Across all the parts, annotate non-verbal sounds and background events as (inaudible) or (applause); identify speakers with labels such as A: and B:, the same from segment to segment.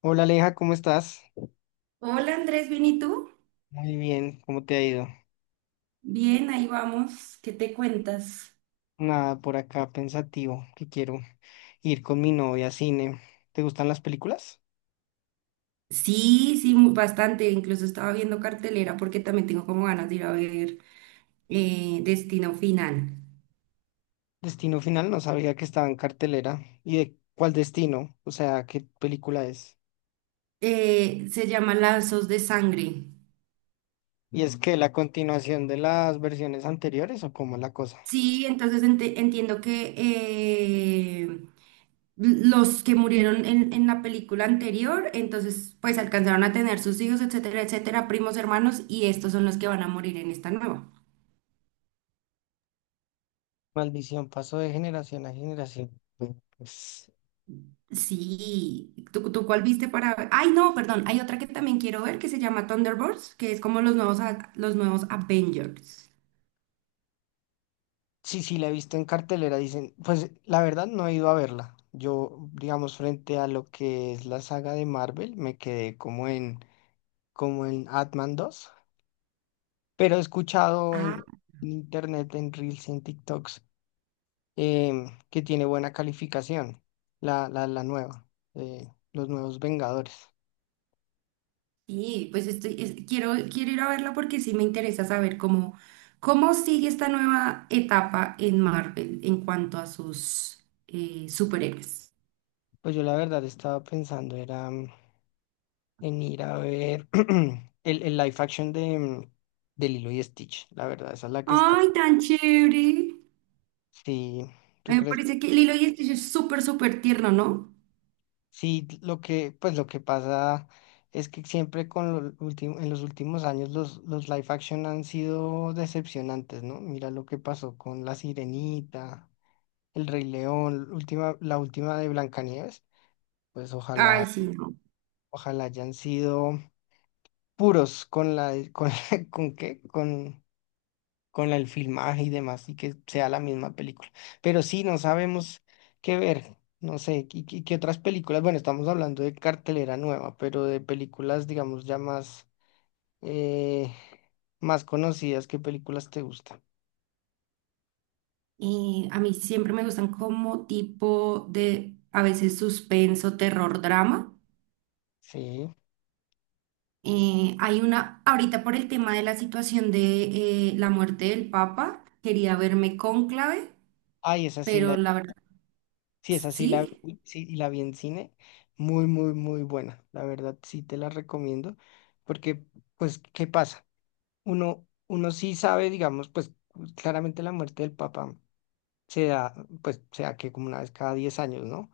A: Hola Aleja, ¿cómo estás?
B: Hola Andrés, ¿bien y tú?
A: Muy bien, ¿cómo te ha ido?
B: Bien, ahí vamos. ¿Qué te cuentas?
A: Nada, por acá pensativo, que quiero ir con mi novia a cine. ¿Te gustan las películas?
B: Sí, sí, bastante. Incluso estaba viendo cartelera porque también tengo como ganas de ir a ver Destino Final.
A: Destino Final, no sabía que estaba en cartelera. ¿Y de cuál destino? O sea, ¿qué película es?
B: Se llama Lazos de Sangre.
A: ¿Y es que la continuación de las versiones anteriores o cómo es la cosa?
B: Sí, entonces entiendo que los que murieron en la película anterior, entonces pues alcanzaron a tener sus hijos, etcétera, etcétera, primos, hermanos, y estos son los que van a morir en esta nueva.
A: Maldición pasó de generación a generación. Pues,
B: Sí, ¿tú cuál viste para ver? Ay, no, perdón, hay otra que también quiero ver que se llama Thunderbolts, que es como los nuevos, los nuevos Avengers.
A: sí, sí, la he visto en cartelera, dicen, pues la verdad no he ido a verla. Yo, digamos, frente a lo que es la saga de Marvel, me quedé como en, como en Ant-Man 2, pero he escuchado
B: Ah,
A: en internet, en Reels, en TikToks, que tiene buena calificación, la nueva, los nuevos Vengadores.
B: sí, pues quiero, quiero ir a verla porque sí me interesa saber cómo, cómo sigue esta nueva etapa en Marvel en cuanto a sus superhéroes.
A: Pues yo la verdad estaba pensando era en ir a ver (clears throat) el live action de, de Lilo y Stitch, la verdad, esa es la que está.
B: ¡Ay, tan chévere!
A: Sí, tú
B: Me
A: crees,
B: parece que Lilo y Stitch es súper, súper tierno, ¿no?
A: sí, lo que, pues lo que pasa es que siempre con lo ulti- en los últimos años los live action han sido decepcionantes, ¿no? Mira lo que pasó con La Sirenita, El Rey León, última, la última de Blancanieves, pues ojalá,
B: Ay, sí, no.
A: ojalá hayan sido puros con la, con, (laughs) ¿con qué? Con la- el filmaje y demás, y que sea la misma película. Pero sí, no sabemos qué ver, no sé, qué, qué- qué otras películas, bueno, estamos hablando de cartelera nueva, pero de películas, digamos, ya más, eh, más conocidas, ¿qué películas te gustan?
B: A mí siempre me gustan como tipo de, a veces suspenso, terror, drama.
A: Sí.
B: Hay una, ahorita por el tema de la situación de la muerte del Papa, quería verme Cónclave,
A: Ay, esa sí
B: pero
A: la,
B: la verdad,
A: sí, esa sí la,
B: sí.
A: vi- sí, y la vi en cine, muy, muy, muy buena, la verdad, sí te la recomiendo, porque, pues, ¿qué pasa? Uno, uno sí sabe, digamos, pues, claramente la muerte del papá. Se da, pues se da que como una vez cada 10 años, ¿no?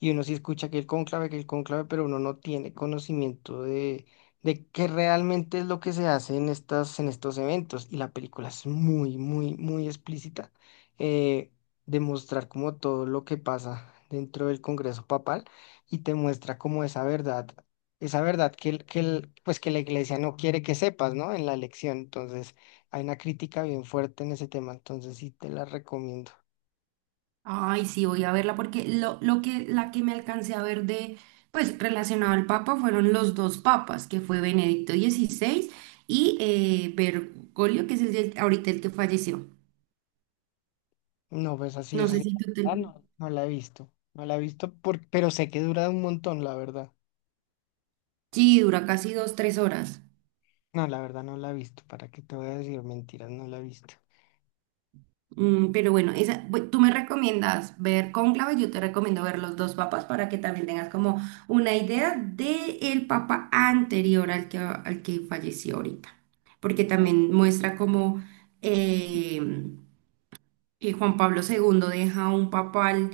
A: Y uno sí escucha que el cónclave, pero uno no tiene conocimiento de qué realmente es lo que se hace en estas, en estos eventos. Y la película es muy, muy, muy explícita, eh, de mostrar como todo lo que pasa dentro del Congreso Papal y te muestra como esa verdad. Esa verdad que, el- pues que la iglesia no quiere que sepas, ¿no? En la elección. Entonces, hay una crítica bien fuerte en ese tema, entonces sí te la recomiendo.
B: Ay, sí, voy a verla porque lo que, la que me alcancé a ver de, pues relacionado al Papa fueron los dos papas, que fue Benedicto XVI y Bergoglio, que es el, ahorita el que falleció.
A: No, pues así
B: No
A: es
B: sé
A: así.
B: si tú te...
A: Ah, no la he visto. No la he visto, por- pero sé que dura un montón, la verdad.
B: Sí, dura casi dos, tres horas.
A: No, la verdad no la he visto. ¿Para qué te voy a decir mentiras? No la he visto.
B: Mm, pero bueno, esa, tú me recomiendas ver Cónclave, yo te recomiendo ver los dos papas para que también tengas como una idea del papa anterior al que falleció ahorita, porque también muestra como eh, y Juan Pablo segundo deja un papal,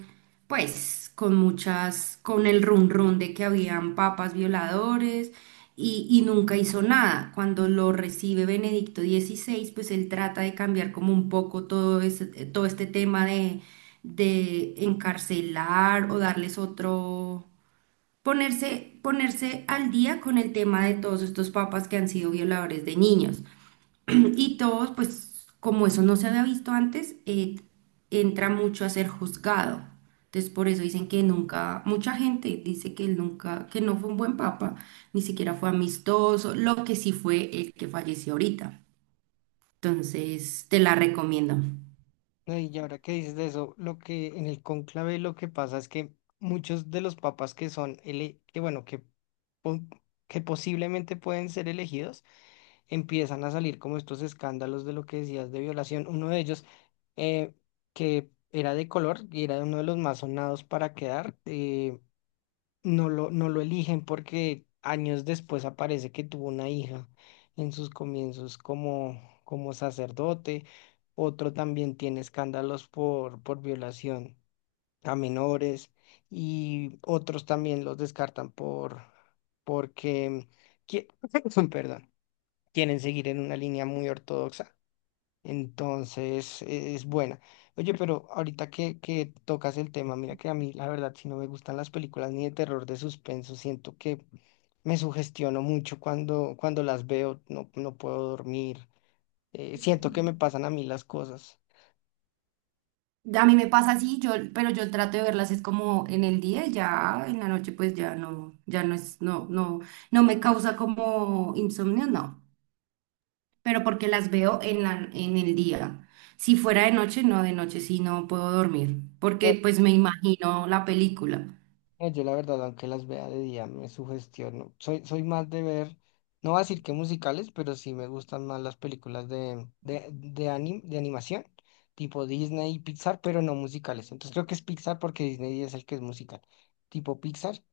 B: pues, con muchas, con el run run de que habían papas violadores y nunca hizo nada. Cuando lo recibe Benedicto dieciséis, pues él trata de cambiar como un poco todo todo este tema de encarcelar o darles otro, ponerse, ponerse al día con el tema de todos estos papas que han sido violadores de niños. Y todos, pues como eso no se había visto antes, entra mucho a ser juzgado. Entonces por eso dicen que nunca, mucha gente dice que él nunca, que no fue un buen papa, ni siquiera fue amistoso, lo que sí fue el que falleció ahorita. Entonces te la recomiendo.
A: No, y ahora que dices de eso, lo que en el cónclave lo que pasa es que muchos de los papas que son, ele- que bueno, que, po- que posiblemente pueden ser elegidos, empiezan a salir como estos escándalos de lo que decías de violación. Uno de ellos, eh, que era de color y era uno de los más sonados para quedar. No lo eligen porque años después aparece que tuvo una hija en sus comienzos como, como sacerdote. Otro también tiene escándalos por violación a menores y otros también los descartan por, porque, qui- (clears throat) (laughs) perdón, quieren seguir en una línea muy ortodoxa. Entonces, e- es buena. Oye, pero ahorita que tocas el tema, mira que a mí, la verdad, si no me gustan las películas ni de terror, de suspenso, siento que me sugestiono mucho cuando, cuando las veo, no, no puedo dormir, siento que me pasan a mí las cosas.
B: A mí me pasa así, yo, pero yo trato de verlas es como en el día, ya en la noche pues ya no, ya no es, no, no, no me causa como insomnio, no. Pero porque las veo en el día. Si fuera de noche, no, de noche sí no puedo dormir, porque pues me imagino la película.
A: No, yo la verdad, aunque las vea de día, me sugestiono. Soy, soy más de ver, no voy a decir que musicales, pero sí me gustan más las películas de, anim- de animación, tipo Disney y Pixar, pero no musicales. Entonces creo que es Pixar porque Disney es el que es musical, tipo Pixar.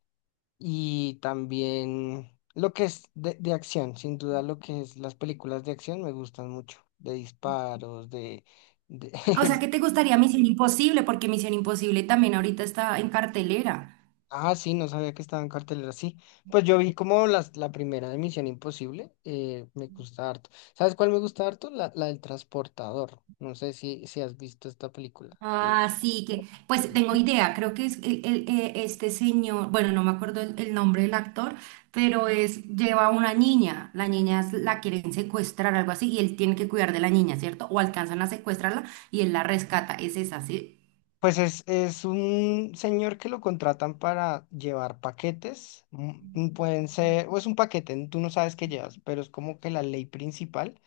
A: Y también lo que es de acción, sin duda lo que es las películas de acción me gustan mucho, de disparos, de
B: Ah, o sea,
A: (laughs)
B: ¿qué te gustaría? ¿Misión Imposible? Porque Misión Imposible también ahorita está en cartelera.
A: Ah, sí, no sabía que estaba en cartelera, sí. Pues yo vi como las, la primera de Misión Imposible, me gusta harto. ¿Sabes cuál me gusta harto? La del transportador. No sé si, si has visto esta película. La-
B: Así que, pues tengo idea, creo que es este señor, bueno, no me acuerdo el nombre del actor, pero es, lleva a una niña, la niña la quieren secuestrar, algo así, y él tiene que cuidar de la niña, ¿cierto? O alcanzan a secuestrarla y él la rescata, es esa, ¿sí?
A: Pues es un señor que lo contratan para llevar paquetes. Pueden ser, o es un paquete, tú no sabes qué llevas, pero es como que la ley principal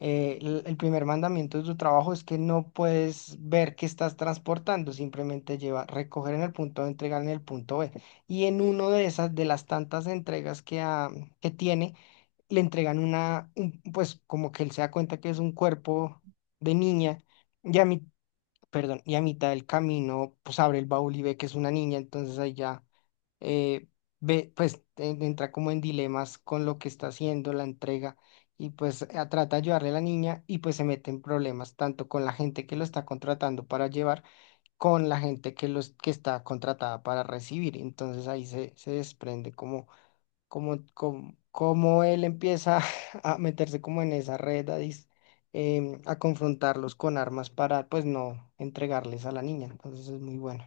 A: el primer mandamiento de tu trabajo es que no puedes ver qué estás transportando, simplemente lleva recoger en el punto A, entregar en el punto B. Y en uno de esas, de las tantas entregas que, ha- que tiene, le entregan una, un- pues como que él se da cuenta que es un cuerpo de niña. Y a mí perdón, y a mitad del camino, pues abre el baúl y ve que es una niña, entonces ahí ya eh, ve, pues en- entra como en dilemas con lo que está haciendo, la entrega, y pues a- trata de ayudarle a la niña y pues se mete en problemas, tanto con la gente que lo está contratando para llevar, con la gente que, los, que está contratada para recibir, entonces ahí se, se desprende como, como, como él empieza (laughs) a meterse como en esa red, a, dis- a confrontarlos con armas para, pues, no entregarles a la niña. Entonces es muy bueno.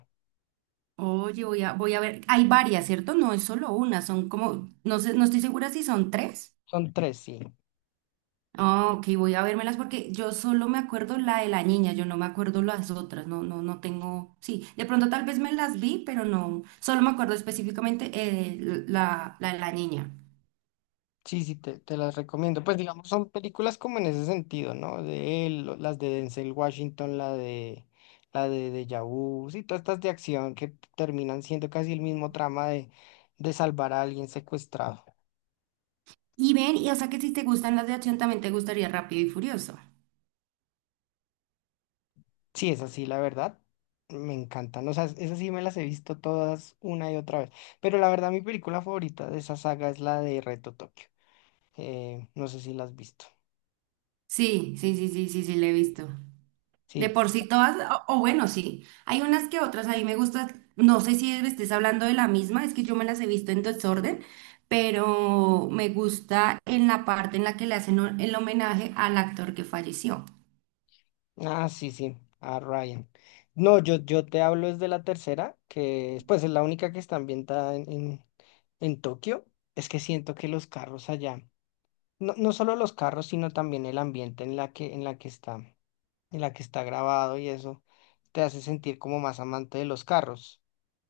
B: Oye, voy a ver. Hay varias, ¿cierto? No es solo una, son como, no sé, no estoy segura si son tres.
A: Son tres, sí.
B: Ah, ok, voy a vérmelas porque yo solo me acuerdo la de la niña, yo no me acuerdo las otras, no, no, no tengo. Sí, de pronto tal vez me las vi, pero no, solo me acuerdo específicamente la de la niña.
A: Sí, sí, te las recomiendo. Pues, digamos, son películas como en ese sentido, ¿no? De él, lo- las de Denzel Washington, la de Deja Vu, sí, todas estas de acción que terminan siendo casi el mismo trama de salvar a alguien secuestrado.
B: Y ven, y o sea que si te gustan las de acción, también te gustaría Rápido y Furioso.
A: Sí, es así, la verdad. Me encantan. O sea, esas sí me las he visto todas una y otra vez. Pero la verdad, mi película favorita de esa saga es la de Reto Tokio. No sé si la has visto.
B: Sí, sí, sí, sí, sí, sí, le he visto. De
A: Sí.
B: por sí todas, o bueno, sí, hay unas que otras, a mí me gustan, no sé si estés hablando de la misma, es que yo me las he visto en desorden, pero me gusta en la parte en la que le hacen el homenaje al actor que falleció.
A: Ah, sí, sí. A Ryan. No, yo te hablo es de la tercera, que es, pues es la única que está ambientada en Tokio. Es que siento que los carros allá, no, no solo los carros, sino también el ambiente en la que está, en la que está grabado y eso, te hace sentir como más amante de los carros.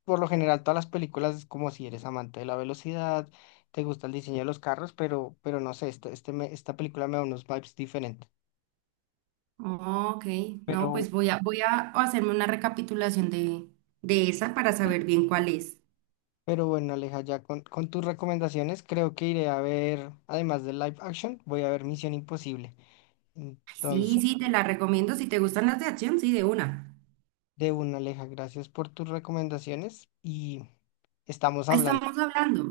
A: Por lo general todas las películas es como si eres amante de la velocidad, te gusta el diseño de los carros, pero no sé, este me- esta película me da unos vibes diferentes.
B: Oh, ok, no,
A: Pero,
B: pues voy a hacerme una recapitulación de esa para saber bien cuál es.
A: pero bueno, Aleja, ya con tus recomendaciones creo que iré a ver, además de live action, voy a ver Misión Imposible.
B: Ay,
A: Entonces,
B: sí, sí, te la recomiendo, si te gustan las de acción, sí, de una.
A: de una, Aleja, gracias por tus recomendaciones y estamos
B: Ah, estamos
A: hablando.
B: hablando.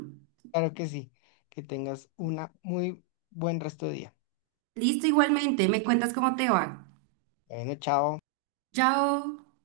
A: Claro que sí, que tengas una muy buen resto de día.
B: Listo, igualmente, me cuentas cómo te va.
A: Bueno, chao.
B: Chao.